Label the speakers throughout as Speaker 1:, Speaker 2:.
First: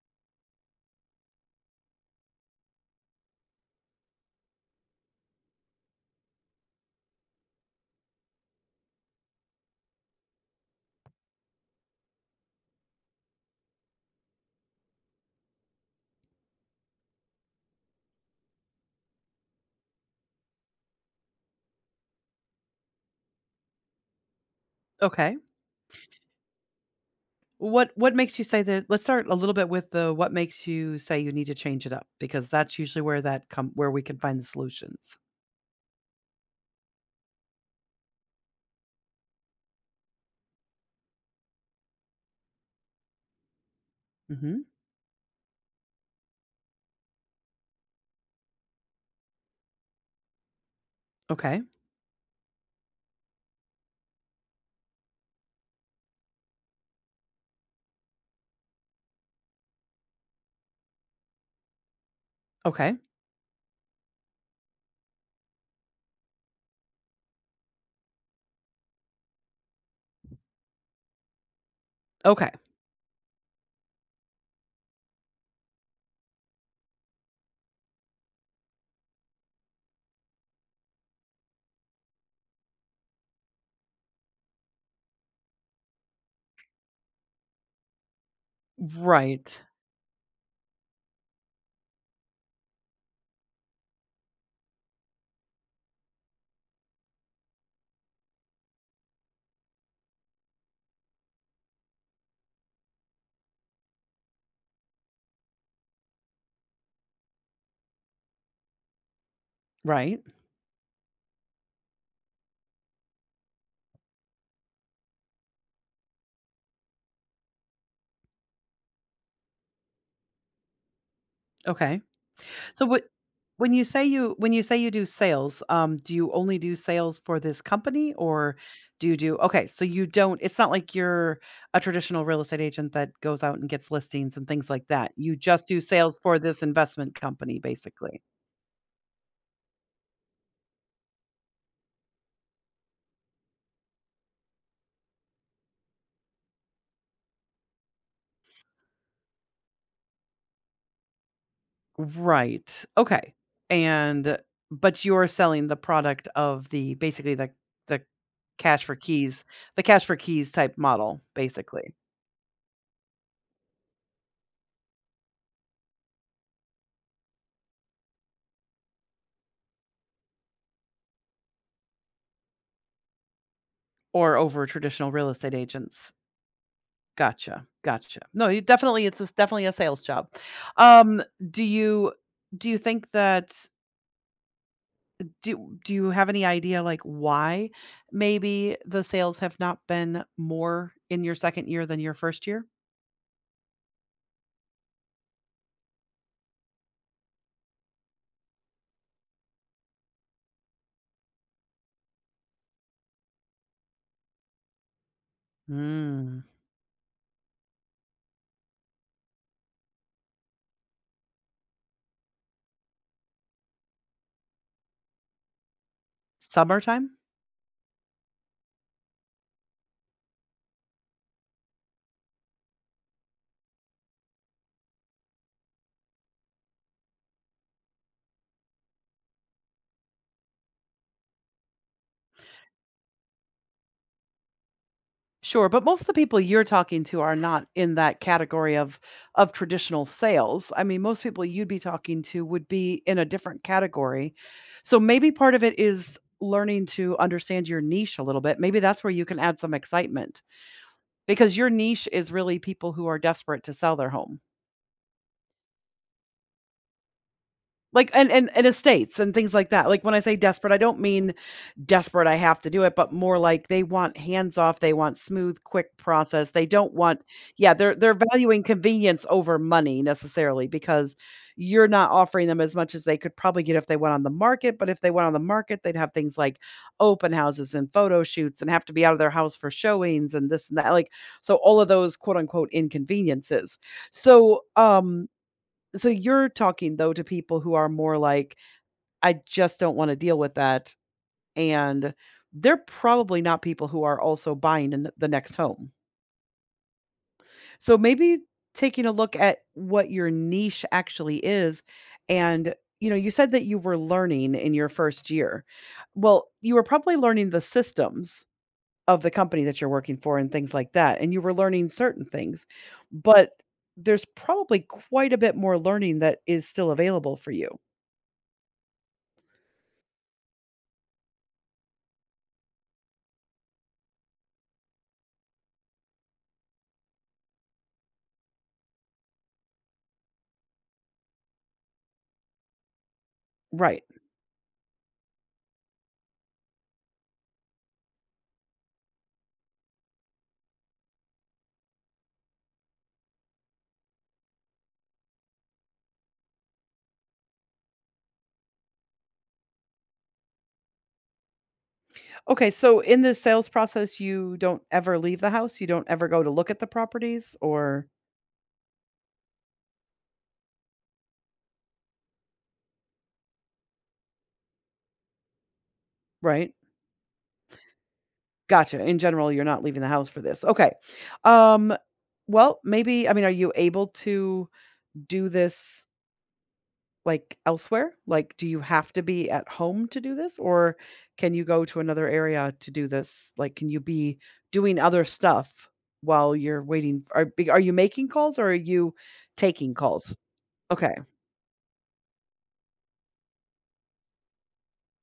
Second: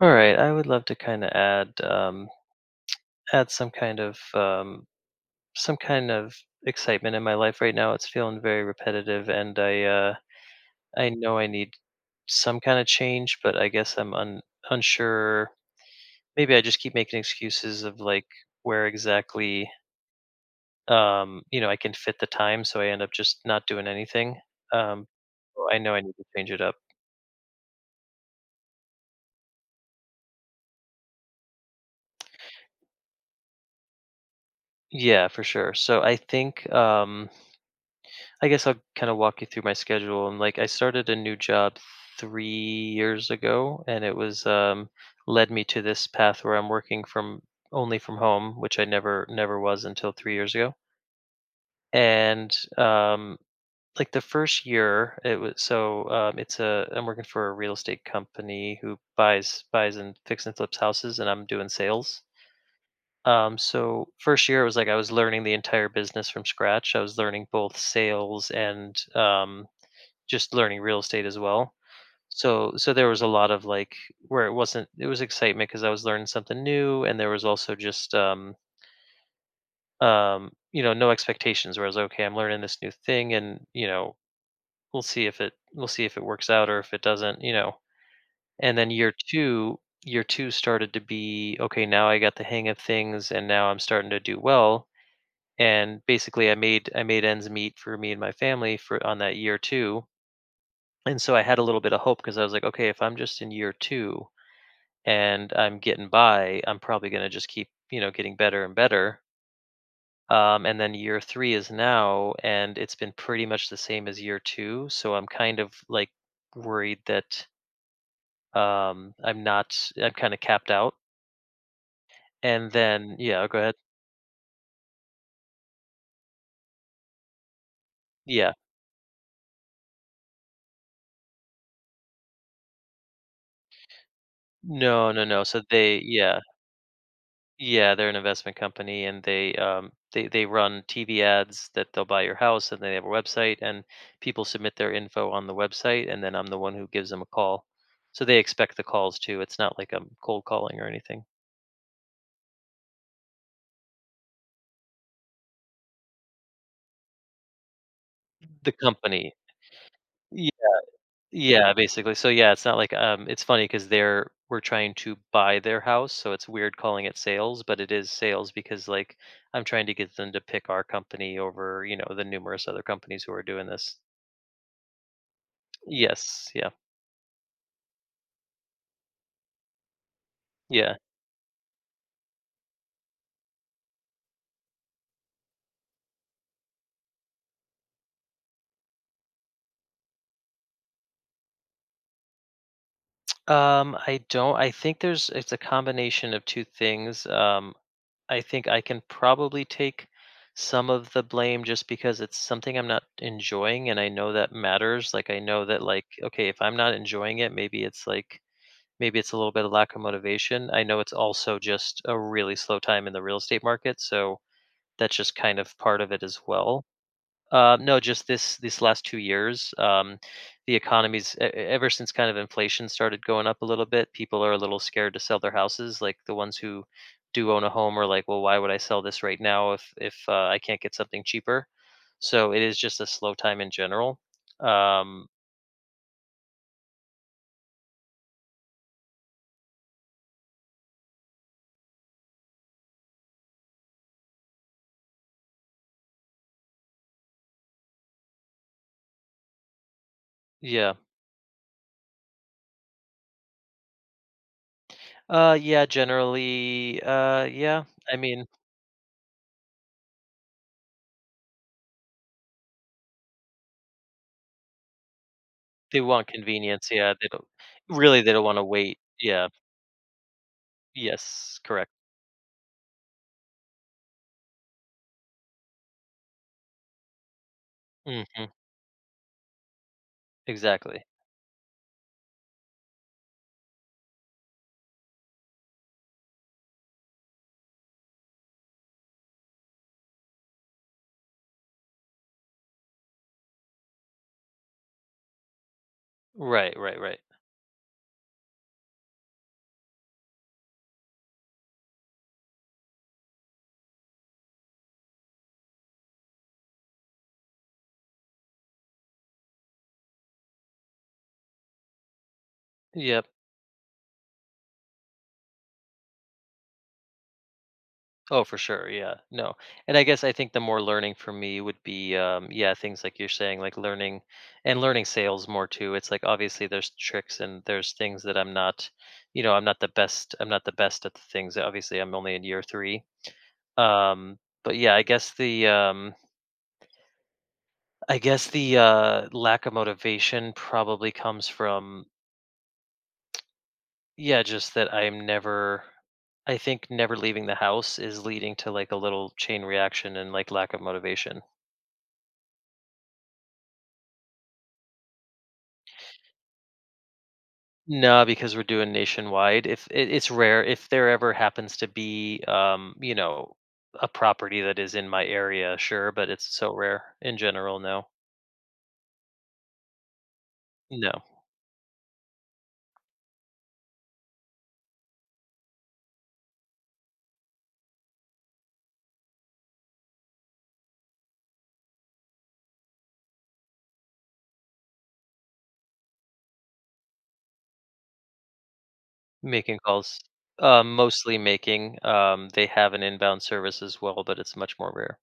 Speaker 1: All right, I would love to add add some kind of excitement in my life right now. It's feeling very repetitive, and I I know I need some kind of change, but I guess I'm unsure. Maybe I just keep making excuses of like where exactly I can fit the time, so I end up just not doing anything. Um,
Speaker 2: Okay.
Speaker 1: so I know I need to change it up.
Speaker 2: What makes you say that? Let's start a little bit with the what makes you say you need to change it up, because that's usually where that come where we can find the solutions.
Speaker 1: Yeah, for sure. So I think I guess I'll walk you through my schedule. I started a new job 3 years ago, and it was
Speaker 2: Mhm.
Speaker 1: led me to this path where I'm working from only from home, which I never was until 3 years ago.
Speaker 2: Okay.
Speaker 1: And like the first year, it was so it's a I'm working for a real estate company who buys and fix and flips houses, and I'm doing sales.
Speaker 2: Okay.
Speaker 1: So first year it was like I was learning the entire business from scratch. I was learning both sales and just learning real estate as well.
Speaker 2: Okay.
Speaker 1: So there was a lot of where it wasn't it was excitement because I was learning something new and there was also just no expectations where I was, okay, I'm learning this new thing, and we'll see if it we'll see if it works out or if it doesn't, and then year
Speaker 2: Right.
Speaker 1: 2. Year 2 started to be, okay, now I got the hang of things and now I'm starting to do well, and basically I made ends meet for me and my family for on that year 2. And so I had a little bit of hope because I was like, okay, if I'm just in year two and I'm getting by, I'm probably going to just keep, getting better and better.
Speaker 2: Right.
Speaker 1: And then year three is now, and it's been pretty much the same as year two. So I'm like worried that I'm not, I'm capped out.
Speaker 2: Okay.
Speaker 1: And
Speaker 2: So what
Speaker 1: then, yeah, go
Speaker 2: when
Speaker 1: ahead.
Speaker 2: you say you when you say you do sales, do you only do sales for this company,
Speaker 1: Yeah.
Speaker 2: or do you do Okay, so you don't, it's not like you're a traditional real estate agent that goes out and gets listings and things like that.
Speaker 1: No, no,
Speaker 2: You
Speaker 1: no. So
Speaker 2: just do
Speaker 1: they,
Speaker 2: sales for
Speaker 1: yeah.
Speaker 2: this investment company,
Speaker 1: Yeah, they're an
Speaker 2: basically.
Speaker 1: investment company, and they run TV ads that they'll buy your house, and they have a website, and people submit their info on the website, and then I'm the one who gives them a call. So they expect the calls too. It's not like I'm cold calling or anything.
Speaker 2: Right. Okay. And but you're selling the product of, the basically the
Speaker 1: The
Speaker 2: cash for
Speaker 1: company,
Speaker 2: keys, the cash for
Speaker 1: yeah,
Speaker 2: keys type model,
Speaker 1: yeah,
Speaker 2: basically,
Speaker 1: basically. So yeah, it's not like it's funny because they're we're trying to buy their house, so it's weird calling it sales, but it is sales because like I'm trying to get them to pick our company over, the numerous other companies who are doing this.
Speaker 2: or over traditional real estate agents.
Speaker 1: Yes, yeah.
Speaker 2: Gotcha. Gotcha. No, you definitely definitely a sales job.
Speaker 1: Yeah.
Speaker 2: Um, do you do you think that do do you have any idea like why maybe the sales have not been more in your second year than your first year?
Speaker 1: I don't. I think there's it's a combination of two things. I think I can probably take some of the blame just because it's something I'm not enjoying and I know that matters. Like I know that, like,
Speaker 2: Mm.
Speaker 1: okay, if I'm not enjoying it, maybe it's a little bit of lack of motivation. I know it's also just a really slow time in the real estate market, so that's just part of it as well.
Speaker 2: Summertime?
Speaker 1: No, just this these last 2 years. The economy's e e ever since inflation started going up a little bit, people are a little scared to sell their houses, like, the ones who do own a home are like, "Well, why would I sell this right now if I can't get something cheaper?" So, it is just a slow time in general. Um,
Speaker 2: Sure, but most of the people you're talking to are not in that category of traditional sales. I mean, most people you'd be talking to would be in a different category. So maybe part of it is learning to understand your niche a little bit. Maybe that's where you can add some excitement,
Speaker 1: yeah.
Speaker 2: because your niche is really people who are desperate to sell their home.
Speaker 1: Yeah, generally. Yeah,
Speaker 2: Like,
Speaker 1: I
Speaker 2: and
Speaker 1: mean,
Speaker 2: and and estates and things like that. Like, when I say desperate, I don't mean desperate, I have to do it, but more like they want hands off, they want smooth, quick
Speaker 1: they want
Speaker 2: process. They
Speaker 1: convenience,
Speaker 2: don't
Speaker 1: yeah,
Speaker 2: want.
Speaker 1: they don't
Speaker 2: Yeah, they're
Speaker 1: really, they don't
Speaker 2: valuing
Speaker 1: wanna wait.
Speaker 2: convenience
Speaker 1: Yeah.
Speaker 2: over money, necessarily, because
Speaker 1: Yes,
Speaker 2: you're
Speaker 1: correct.
Speaker 2: not offering them as much as they could probably get if they went on the market. But if they went on the market, they'd have things like open houses and photo
Speaker 1: Mhm.
Speaker 2: shoots and have to be out of their house for showings and this and that,
Speaker 1: Exactly.
Speaker 2: like, so all of those quote unquote "inconveniences." So, so you're talking, though, to people who are more like, "I just don't wanna deal with that," and they're probably not people who are also buying in the next home.
Speaker 1: Right, right, right.
Speaker 2: So maybe taking a look at what your niche actually is, and, you said that you were learning in your first year. Well, you were probably learning the systems of the company that you're working for and things like that, and you were learning certain things,
Speaker 1: Yep.
Speaker 2: but there's probably quite a bit more learning that is still available for you.
Speaker 1: Oh, for sure. Yeah. No. And I guess I think the more learning for me would be, yeah, things like you're saying, like learning and learning sales more too. It's like obviously there's tricks and there's things that I'm not, I'm not the best. I'm not the best at the things. Obviously, I'm only in year three.
Speaker 2: Right.
Speaker 1: Um, but yeah, I guess the lack of motivation probably comes from yeah, just that I think never leaving the house is leading to like a little chain reaction and like lack of motivation.
Speaker 2: Okay, so in the sales process, you don't ever leave the house? You don't ever go to look at the properties, or
Speaker 1: No, because we're doing nationwide. If it, It's rare, if there ever happens to be, a property that is in my area, sure, but it's
Speaker 2: right?
Speaker 1: so rare in general. No,
Speaker 2: Gotcha. In general, you're not leaving the house for this. Okay.
Speaker 1: no,
Speaker 2: Um well, maybe, I mean, are you able to do this like elsewhere? Like, do you have to be at home to do this, or can you go to another area to do this? Like, can you be doing other stuff while you're waiting? Are you making calls or are you
Speaker 1: making
Speaker 2: taking
Speaker 1: calls.
Speaker 2: calls? Okay.
Speaker 1: Mostly making. They have an inbound service as well, but it's much more rare.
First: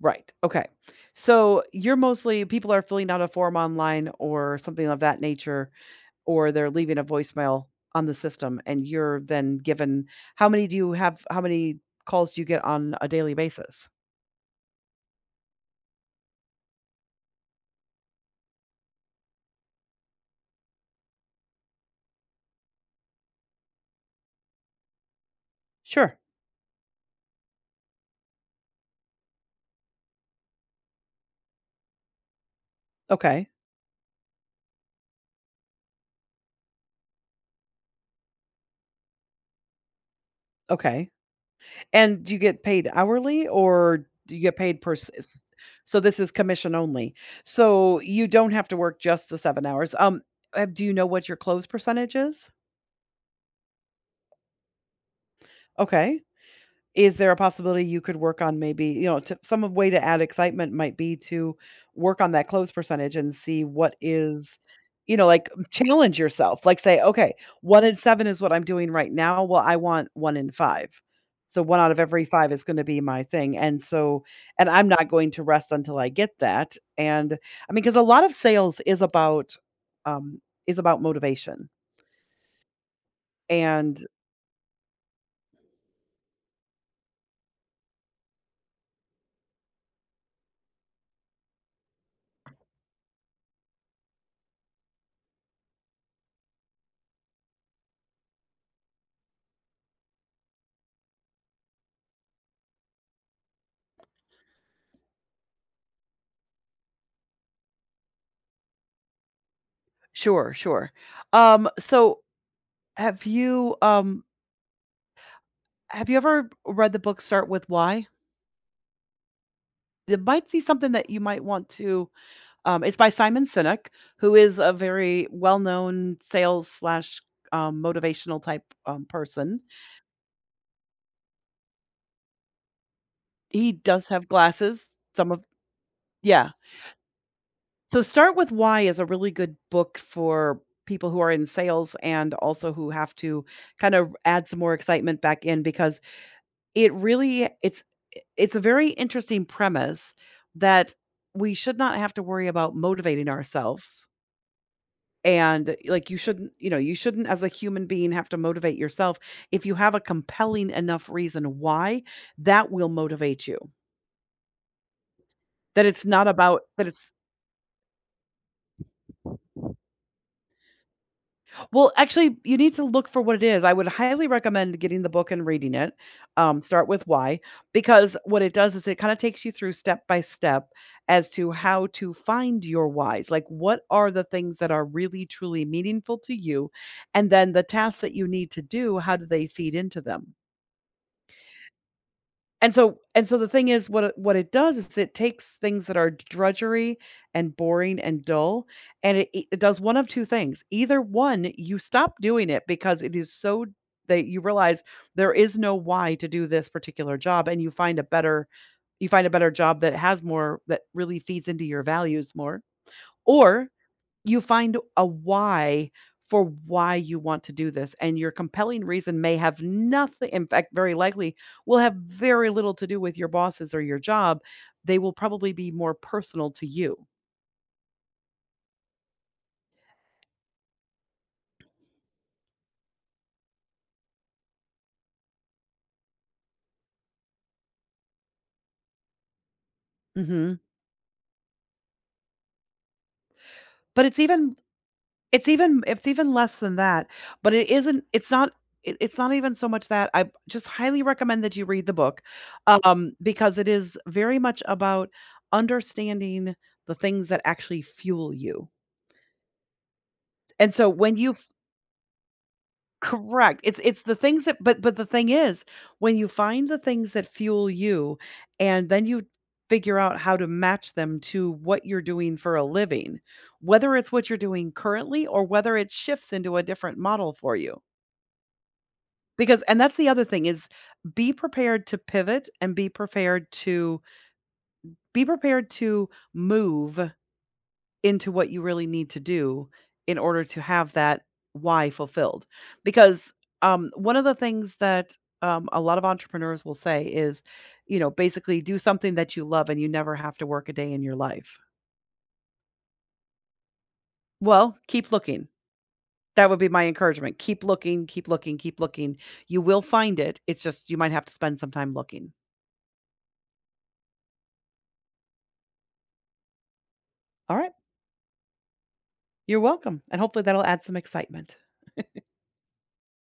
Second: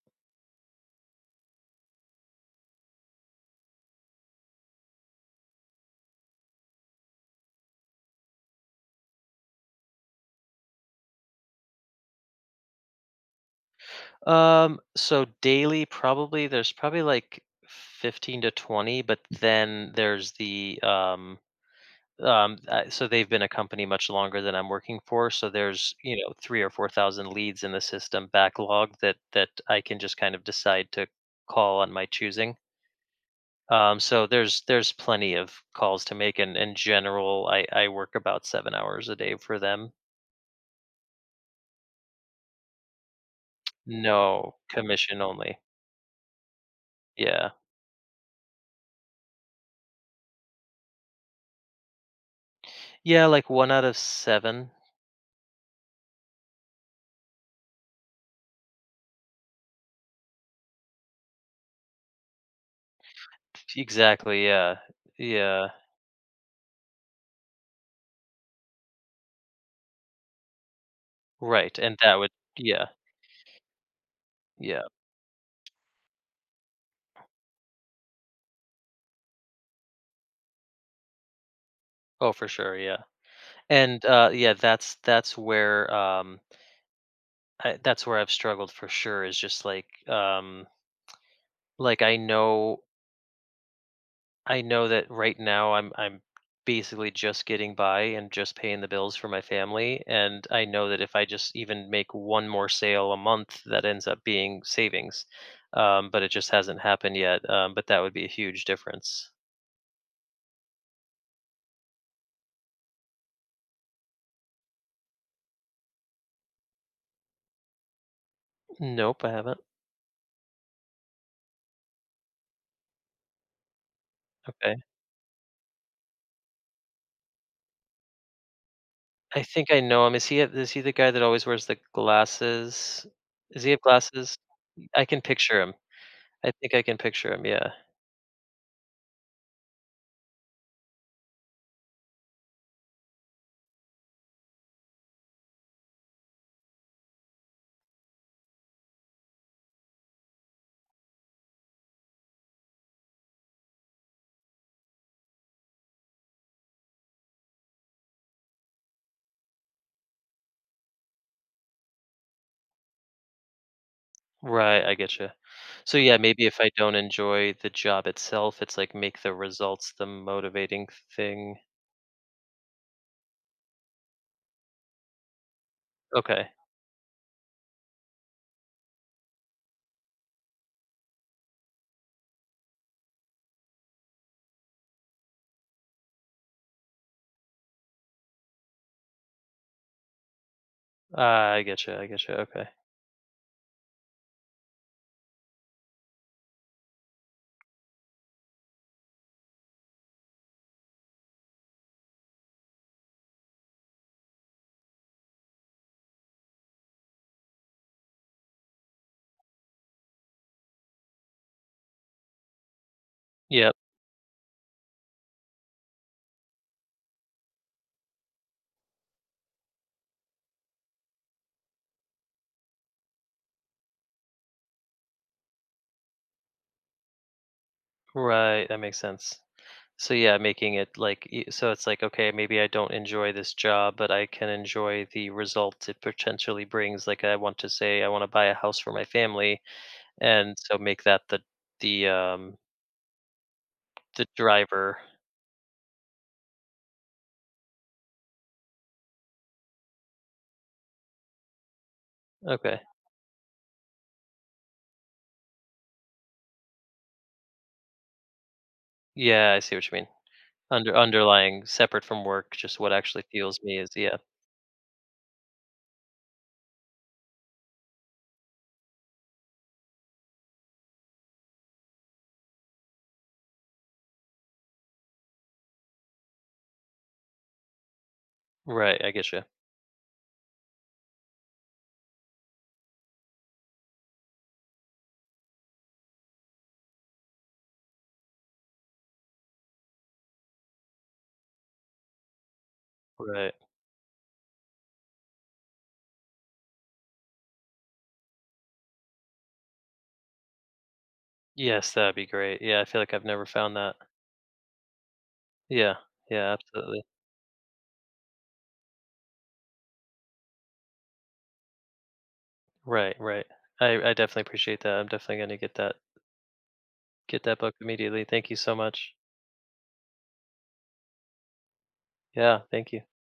Speaker 2: Right. Okay. So you're mostly people are filling out a form online or something of that nature, or they're leaving a voicemail on the system, and you're then given how many do you have? How many calls do you get on a daily basis?
Speaker 1: So daily, probably there's probably like 15 to 20, but then there's the so they've been a company much longer than I'm working for. So there's,
Speaker 2: Sure.
Speaker 1: 3 or 4 thousand leads in the system backlog that I can just decide to call on my choosing.
Speaker 2: Okay.
Speaker 1: So there's plenty of calls to make, and in general, I work about 7 hours a day for them.
Speaker 2: Okay. And do you get paid hourly or do you get
Speaker 1: No,
Speaker 2: paid per?
Speaker 1: commission only.
Speaker 2: So this is commission only.
Speaker 1: Yeah,
Speaker 2: So you don't have to work just the 7 hours. Do you know what your close percentage is?
Speaker 1: yeah, like one out of seven.
Speaker 2: Okay. Is there a possibility you could work on, maybe, to some of way to add excitement might be to work on that close percentage and see what
Speaker 1: Exactly.
Speaker 2: is,
Speaker 1: Yeah,
Speaker 2: you know, like
Speaker 1: yeah,
Speaker 2: challenge yourself. Like, say, okay, one in seven is what I'm doing right now. Well, I want one in five. So
Speaker 1: right.
Speaker 2: one out
Speaker 1: And
Speaker 2: of
Speaker 1: that
Speaker 2: every
Speaker 1: would
Speaker 2: five is going to
Speaker 1: yeah,
Speaker 2: be my thing. And so, and
Speaker 1: yeah.
Speaker 2: I'm not going to rest until I get that. And I mean, because a lot of sales is about um motivation.
Speaker 1: Oh, for sure. Yeah.
Speaker 2: And
Speaker 1: And, yeah, that's where, I that's where I've struggled for sure is just like I know that right now I'm basically just getting by and just paying the bills for my family, and I know that if I just even make one more sale a month, that ends up being savings. But it just hasn't happened yet, but that would be a huge difference.
Speaker 2: Sure, sure. So have you um Have you ever read the book Start With Why?
Speaker 1: Nope, I haven't.
Speaker 2: It might be something that you might want to it's by Simon Sinek, who is a
Speaker 1: Okay.
Speaker 2: very well-known sales slash motivational type
Speaker 1: I
Speaker 2: person.
Speaker 1: think I know him. Is he the guy that always wears the glasses? Does he
Speaker 2: He
Speaker 1: have
Speaker 2: does have
Speaker 1: glasses?
Speaker 2: glasses.
Speaker 1: I can
Speaker 2: Some of
Speaker 1: picture him.
Speaker 2: Yeah.
Speaker 1: I think I can picture him, yeah.
Speaker 2: So Start With Why is a really good book for people who are in sales and also who have to kind of add some more excitement back in, because It really it's it's a very interesting premise that we should not have to worry about motivating ourselves. And, like, you shouldn't, as a human being, have to motivate yourself. If you have a compelling enough reason why, that will motivate you.
Speaker 1: Right, I get you.
Speaker 2: That
Speaker 1: So,
Speaker 2: it's
Speaker 1: yeah,
Speaker 2: not
Speaker 1: maybe if
Speaker 2: about,
Speaker 1: I
Speaker 2: that
Speaker 1: don't
Speaker 2: it's,
Speaker 1: enjoy the job itself, it's like make the results the motivating thing.
Speaker 2: well, actually, you need to look for what it is. I would highly recommend getting the book and reading it.
Speaker 1: Okay.
Speaker 2: Start with why, because what it does is it kind of takes you through step by step as to how to find your whys. Like, what are the things that are really, truly meaningful to you? And then the tasks that you need to do, how do they feed into them?
Speaker 1: Ah, I get you. I get you. Okay.
Speaker 2: And so the thing is, what it does is it takes things that are drudgery and boring and dull, and it does one of two things. Either one, you stop doing it because it is so that you realize there is no why to do this particular job, and you find a better job that has more, that really feeds into your values more, or
Speaker 1: Yep,
Speaker 2: you find a why for why you want to do this, and your compelling reason may have nothing, in fact, very likely will have very little to do with your bosses or your job. They will probably be more personal to you.
Speaker 1: right, that makes sense. So, yeah, making it like y so it's like, okay, maybe I don't enjoy this job, but I can enjoy the result it potentially brings, like, I want to say I wanna buy a house for my family, and
Speaker 2: Mhm.
Speaker 1: so make that the, um,
Speaker 2: But it's
Speaker 1: the
Speaker 2: even
Speaker 1: driver.
Speaker 2: It's even less than that, but it isn't, it's not, it's not even so much that. I just highly recommend that you read the book,
Speaker 1: Okay.
Speaker 2: because it is very much about understanding the things that actually fuel you.
Speaker 1: Yeah, I see what you mean.
Speaker 2: And so when you f
Speaker 1: Underlying separate from work, just what actually
Speaker 2: Correct,
Speaker 1: fuels me
Speaker 2: it's
Speaker 1: is
Speaker 2: it's the
Speaker 1: yeah.
Speaker 2: things that, but the thing is, when you find the things that fuel you and then you figure out how to match them to what you're doing for a living, whether it's what you're doing currently or whether it shifts into a different model for you.
Speaker 1: Right, I get you.
Speaker 2: Because and that's the other thing is, be prepared to pivot and be prepared to move into what you really need to do in order to have that why fulfilled. Because,
Speaker 1: Right.
Speaker 2: one of the things that, a lot of entrepreneurs will say is, basically do something that you love and you never have to work a day in your life.
Speaker 1: Yes, that'd be great. Yeah, I feel like I've never found that.
Speaker 2: Well, keep looking.
Speaker 1: Yeah.
Speaker 2: That
Speaker 1: Yeah,
Speaker 2: would be my
Speaker 1: absolutely.
Speaker 2: encouragement. Keep looking, keep looking, keep looking. You will find it. It's just you might have to spend some time looking.
Speaker 1: Right, right. I definitely appreciate that. I'm definitely going to get
Speaker 2: All
Speaker 1: that
Speaker 2: right.
Speaker 1: book immediately. Thank you so much.
Speaker 2: You're welcome, and hopefully that'll add some excitement.
Speaker 1: Yeah, thank you.